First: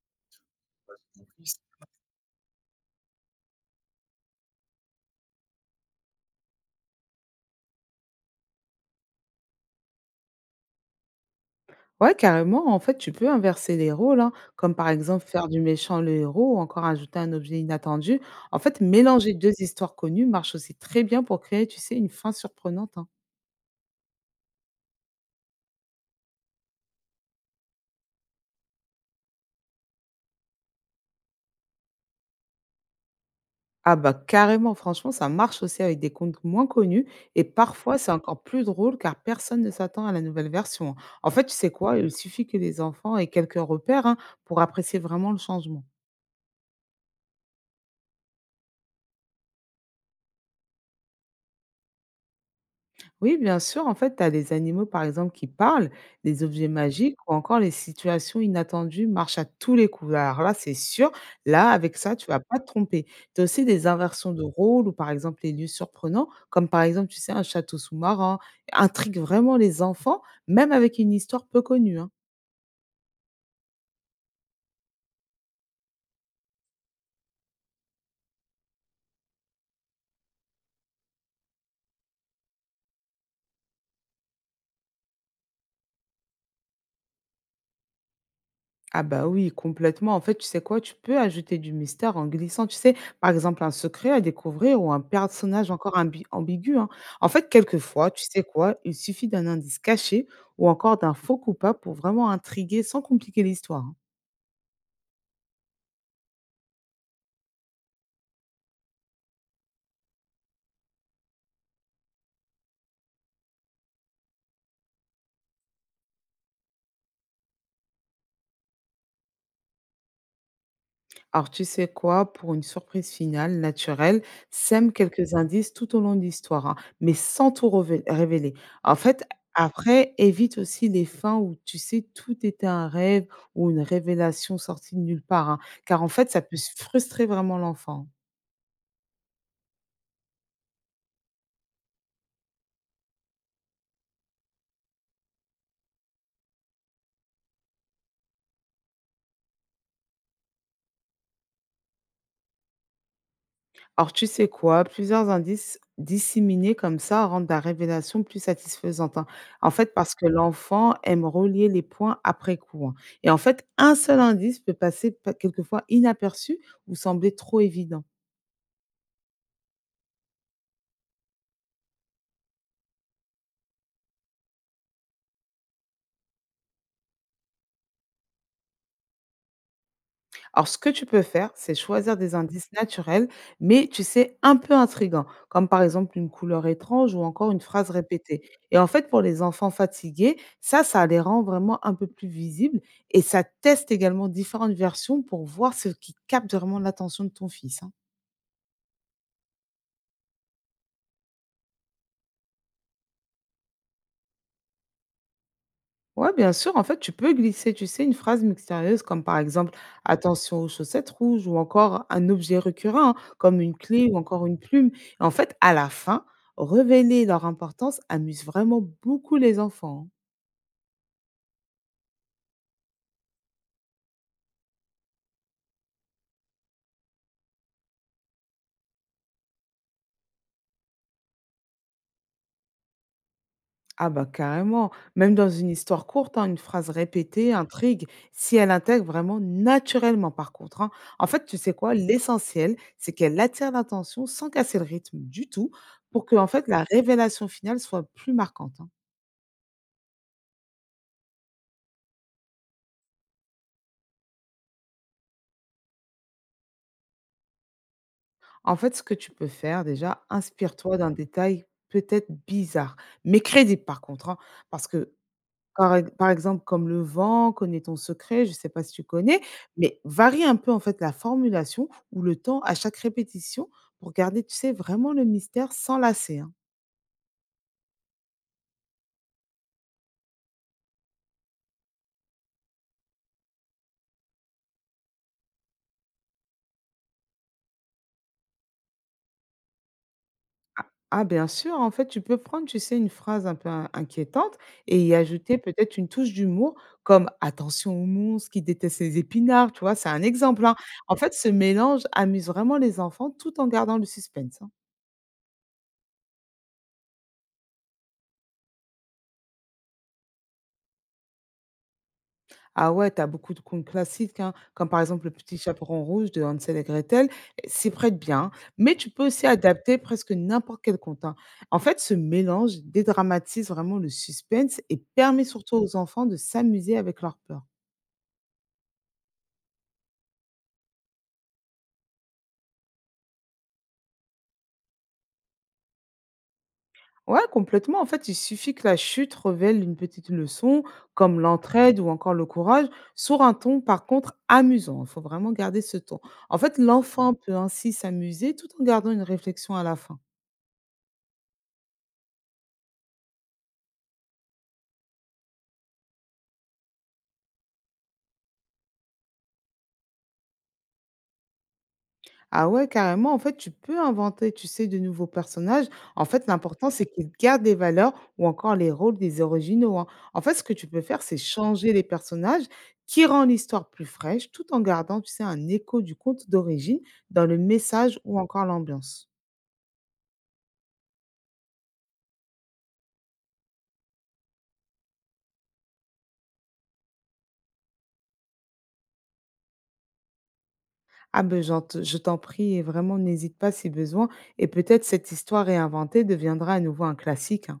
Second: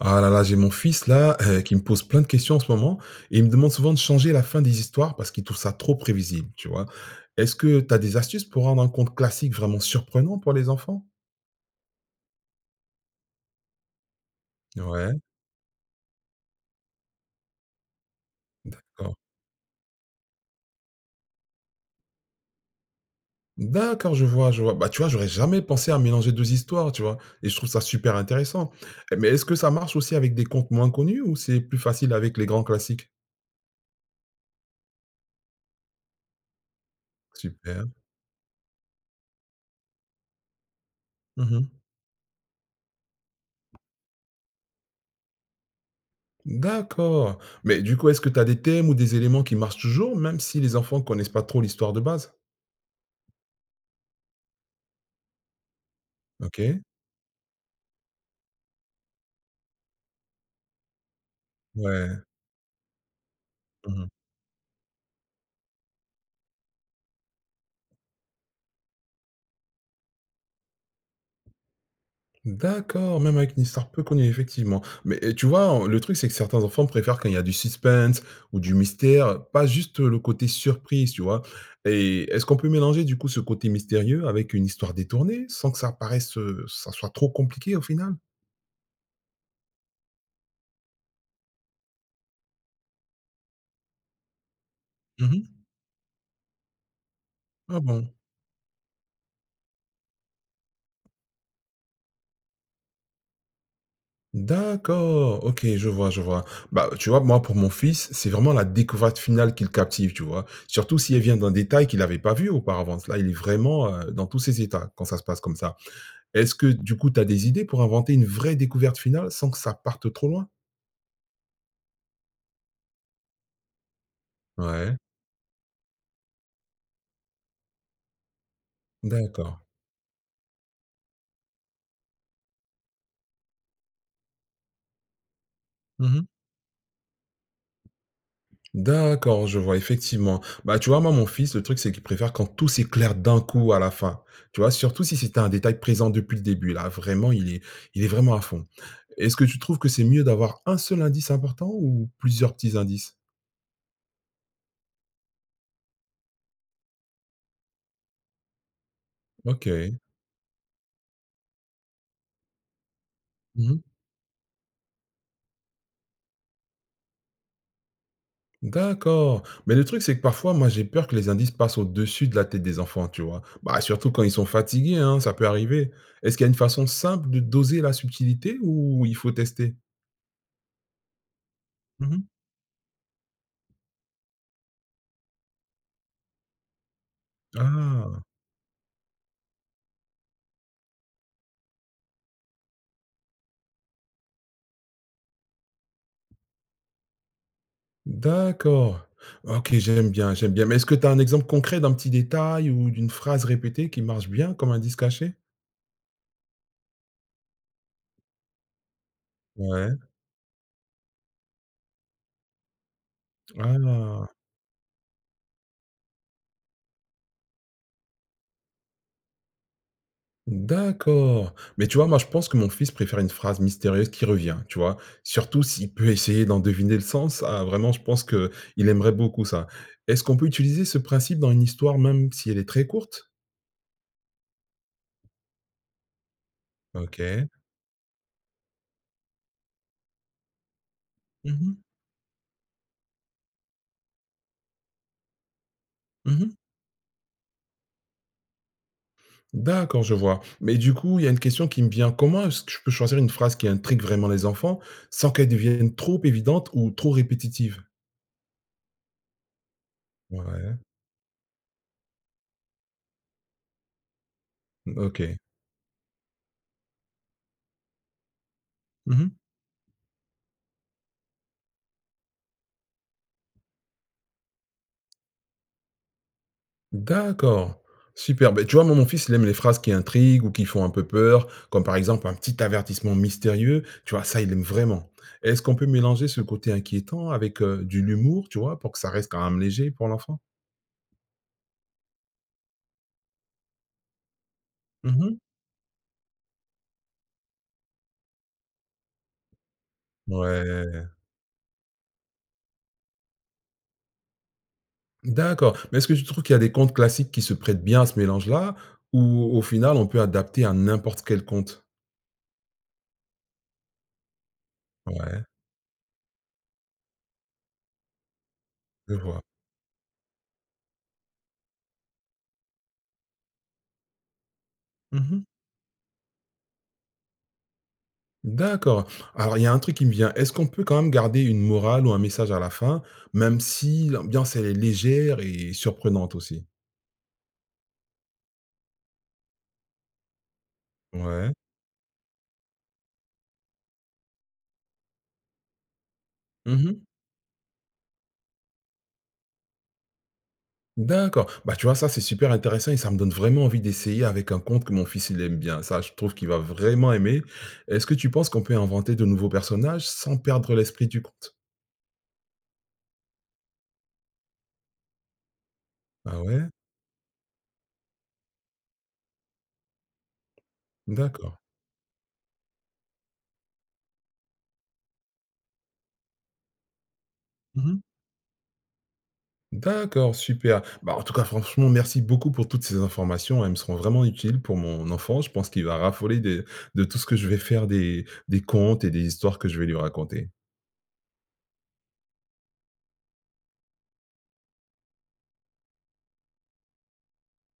Ah là là, j'ai mon fils là, qui me pose plein de questions en ce moment et il me demande souvent de changer la fin des histoires parce qu'il trouve ça trop prévisible, tu vois? Est-ce que tu as des astuces pour rendre un conte classique vraiment surprenant pour les enfants? Ouais, carrément, en fait, tu peux inverser les rôles, hein, comme par Ouais, exemple faire du méchant le héros ou encore ajouter un objet inattendu. En fait, d'accord. mélanger deux histoires connues marche aussi très bien pour créer, tu sais, une fin surprenante, hein. D'accord, je vois, je vois. Bah, tu vois, j'aurais jamais pensé à mélanger 2 histoires, tu vois? Et je trouve ça super intéressant. Eh mais est-ce que ça marche aussi avec des contes moins connus ou c'est plus facile avec les grands classiques? Ah bah carrément, franchement, ça marche aussi avec des comptes moins connus et Super. parfois c'est encore plus drôle car personne ne s'attend à la nouvelle version. En fait, tu sais Mmh. quoi, il suffit que les enfants aient quelques repères, hein, pour apprécier vraiment le changement. D'accord. Mais du coup, est-ce que tu as des thèmes ou des éléments qui marchent toujours, même si les enfants connaissent pas trop l'histoire de base? Oui, bien sûr, en fait, tu as des animaux, par exemple, qui parlent, des objets OK. magiques ou encore les situations inattendues marchent à tous les coups. Alors là, c'est sûr, là, avec ça, Ouais. tu vas pas te tromper. Tu as aussi des Mmh. inversions de rôle ou, par exemple, les lieux surprenants, comme par exemple, tu sais, un château sous-marin, intrigue vraiment les enfants, même avec une histoire peu connue, hein. D'accord, même avec une histoire peu connue, effectivement. Mais et tu vois, le truc, c'est que certains enfants préfèrent quand il y a du suspense ou du mystère, pas juste le côté surprise, tu vois? Et est-ce qu'on peut mélanger, du coup, ce côté mystérieux avec une histoire détournée, sans que ça paraisse, ça soit trop compliqué au final? Ah bah oui, complètement. En fait, tu sais quoi? Tu peux ajouter du mystère en glissant, tu sais, par exemple, un secret à découvrir ou un Mmh. personnage encore ambigu, hein. En fait, Ah quelquefois, bon? tu sais quoi? Il suffit d'un indice caché ou encore d'un faux coupable pour vraiment intriguer sans compliquer l'histoire, hein. D'accord, OK, je vois, je vois. Bah, tu vois, moi, pour mon fils, c'est vraiment la découverte finale qui le captive, tu vois. Surtout si elle vient d'un détail qu'il n'avait pas vu auparavant. Là, il est vraiment dans tous ses états quand ça se passe comme ça. Est-ce que, du coup, tu as des idées pour inventer une vraie découverte finale sans que ça parte trop loin? Alors, tu sais quoi? Pour une surprise finale, naturelle, sème Ouais, quelques indices tout au long de l'histoire, hein, mais sans tout révéler. En fait, d'accord. après, évite aussi les fins où, tu sais, tout était un rêve ou une révélation sortie de nulle part, hein, car en fait, ça peut frustrer vraiment l'enfant. D'accord, je vois, effectivement. Bah, tu vois, moi, mon fils, le truc, c'est qu'il préfère quand tout s'éclaire d'un coup à la fin. Tu vois, surtout si c'était un détail présent depuis le début. Là, vraiment, il est vraiment à fond. Est-ce que tu trouves que c'est mieux d'avoir un seul indice important ou plusieurs petits indices? Alors, tu sais quoi? Plusieurs indices disséminés comme ça rendent la révélation plus satisfaisante, hein. Ok. En fait, parce que l'enfant aime relier les points après coup, hein. Et en fait, Mhm. un seul indice peut passer quelquefois inaperçu ou sembler trop évident. D'accord. Mais le truc, c'est que parfois, moi, j'ai peur que les indices passent au-dessus de la tête des enfants, tu vois. Bah, surtout quand ils sont fatigués, hein, ça peut arriver. Est-ce qu'il y a une façon simple de doser la subtilité ou il faut tester? Alors, ce que tu peux faire, c'est choisir Mhm. des indices naturels, mais tu sais, un peu intrigants, comme par exemple une couleur étrange ou encore une phrase Ah. répétée. Et en fait, pour les enfants fatigués, ça les rend vraiment un peu plus visibles et ça teste également différentes versions pour voir ce qui capte vraiment l'attention de ton fils, hein. D'accord. OK, j'aime bien, j'aime bien. Mais est-ce que tu as un exemple concret d'un petit détail ou d'une phrase répétée qui marche bien comme indice caché? Ouais, bien sûr, en fait, tu peux glisser, tu sais, une phrase mystérieuse comme par exemple Ouais. attention aux chaussettes rouges ou encore un objet récurrent, hein, comme une clé ou Ah! encore une plume. Et en fait, à la fin, révéler leur importance amuse vraiment beaucoup les enfants, hein. D'accord. Mais tu vois, moi, je pense que mon fils préfère une phrase mystérieuse qui revient, tu vois? Surtout s'il peut essayer d'en deviner le sens. Ah, vraiment, je pense que il aimerait beaucoup ça. Est-ce qu'on peut utiliser ce principe dans une histoire même si elle est très courte? Ah bah carrément, même dans une histoire courte, hein, une phrase OK. répétée intrigue si elle intègre vraiment naturellement par contre, hein. En fait, Mmh tu sais mh. quoi, l'essentiel, c'est qu'elle attire l'attention sans casser le rythme du tout pour que en Mmh. fait la révélation finale soit plus marquante, hein. D'accord, je vois. Mais du coup, il y a une question qui me vient. Comment est-ce que je peux choisir une phrase qui intrigue vraiment les enfants sans qu'elle devienne trop évidente ou trop répétitive? En fait, ce que tu peux faire déjà, Ouais, inspire-toi d'un détail peut-être bizarre, mais crédible par contre, hein, parce que OK. par exemple, comme le vent, connais ton secret, je ne sais pas si tu Mmh. connais, mais varie un peu en fait la formulation ou le temps à chaque répétition pour garder, tu sais, vraiment le mystère sans lasser, hein. D'accord. Super. Beh, tu vois, moi, mon fils, il aime les phrases qui intriguent ou qui font un peu peur, comme par exemple un petit avertissement mystérieux. Tu vois, ça, il aime vraiment. Est-ce qu'on peut mélanger ce côté inquiétant avec, de l'humour, tu vois, pour que ça reste quand même léger pour l'enfant? Ah bien sûr, en fait, tu peux prendre, tu sais, une phrase un peu inquiétante et y Mhm. ajouter peut-être une touche d'humour comme attention aux monstres qui détestent les épinards, tu vois, c'est un exemple, hein. Ouais. En fait, ce mélange amuse vraiment les enfants tout en gardant le suspense, hein. D'accord, mais est-ce que tu trouves qu'il y a des contes classiques qui se prêtent bien à ce mélange-là? Ou au final, on peut adapter à n'importe quel conte? Ah ouais, t'as beaucoup de contes classiques, hein, comme par exemple Le Ouais, Petit Chaperon Rouge de Hansel et Gretel, s'y prête bien, hein, mais tu je peux vois. aussi adapter presque n'importe quel conte, hein. En fait, ce mélange dédramatise vraiment le suspense et permet Mmh. surtout aux enfants de s'amuser avec leur peur. D'accord. Alors il y a un truc qui me vient, est-ce qu'on peut quand même garder une morale ou un message à la fin, même si l'ambiance elle est légère et surprenante aussi? Ouais, complètement. En fait, il suffit que la chute révèle une petite leçon, comme Ouais. l'entraide ou encore le courage, sur un ton, par contre, amusant. Il faut vraiment garder ce ton. En fait, Mmh. l'enfant peut ainsi s'amuser tout en gardant une réflexion à la fin. D'accord. Bah, tu vois, ça, c'est super intéressant et ça me donne vraiment envie d'essayer avec un conte que mon fils, il aime bien. Ça, je trouve qu'il va vraiment aimer. Est-ce que tu penses qu'on peut inventer de nouveaux personnages sans perdre l'esprit du conte? Ah ouais, carrément. En fait, tu peux inventer, tu sais, de nouveaux personnages. En Ah fait, ouais? l'important, c'est qu'ils gardent les valeurs ou encore les rôles des originaux, hein. En fait, ce que tu peux faire, c'est D'accord. changer les personnages qui rend l'histoire plus fraîche tout en gardant, tu sais, un écho du conte d'origine dans le Mmh. message ou encore l'ambiance. D'accord, super. Bah, en tout cas, franchement, merci beaucoup pour toutes ces informations, hein. Elles me seront vraiment utiles pour mon enfant. Je pense qu'il va raffoler des de tout ce que je vais faire des contes et des histoires que je vais lui raconter. Ah ben, je t'en prie, et vraiment, n'hésite pas si besoin. Et peut-être cette histoire réinventée deviendra à nouveau un classique, hein.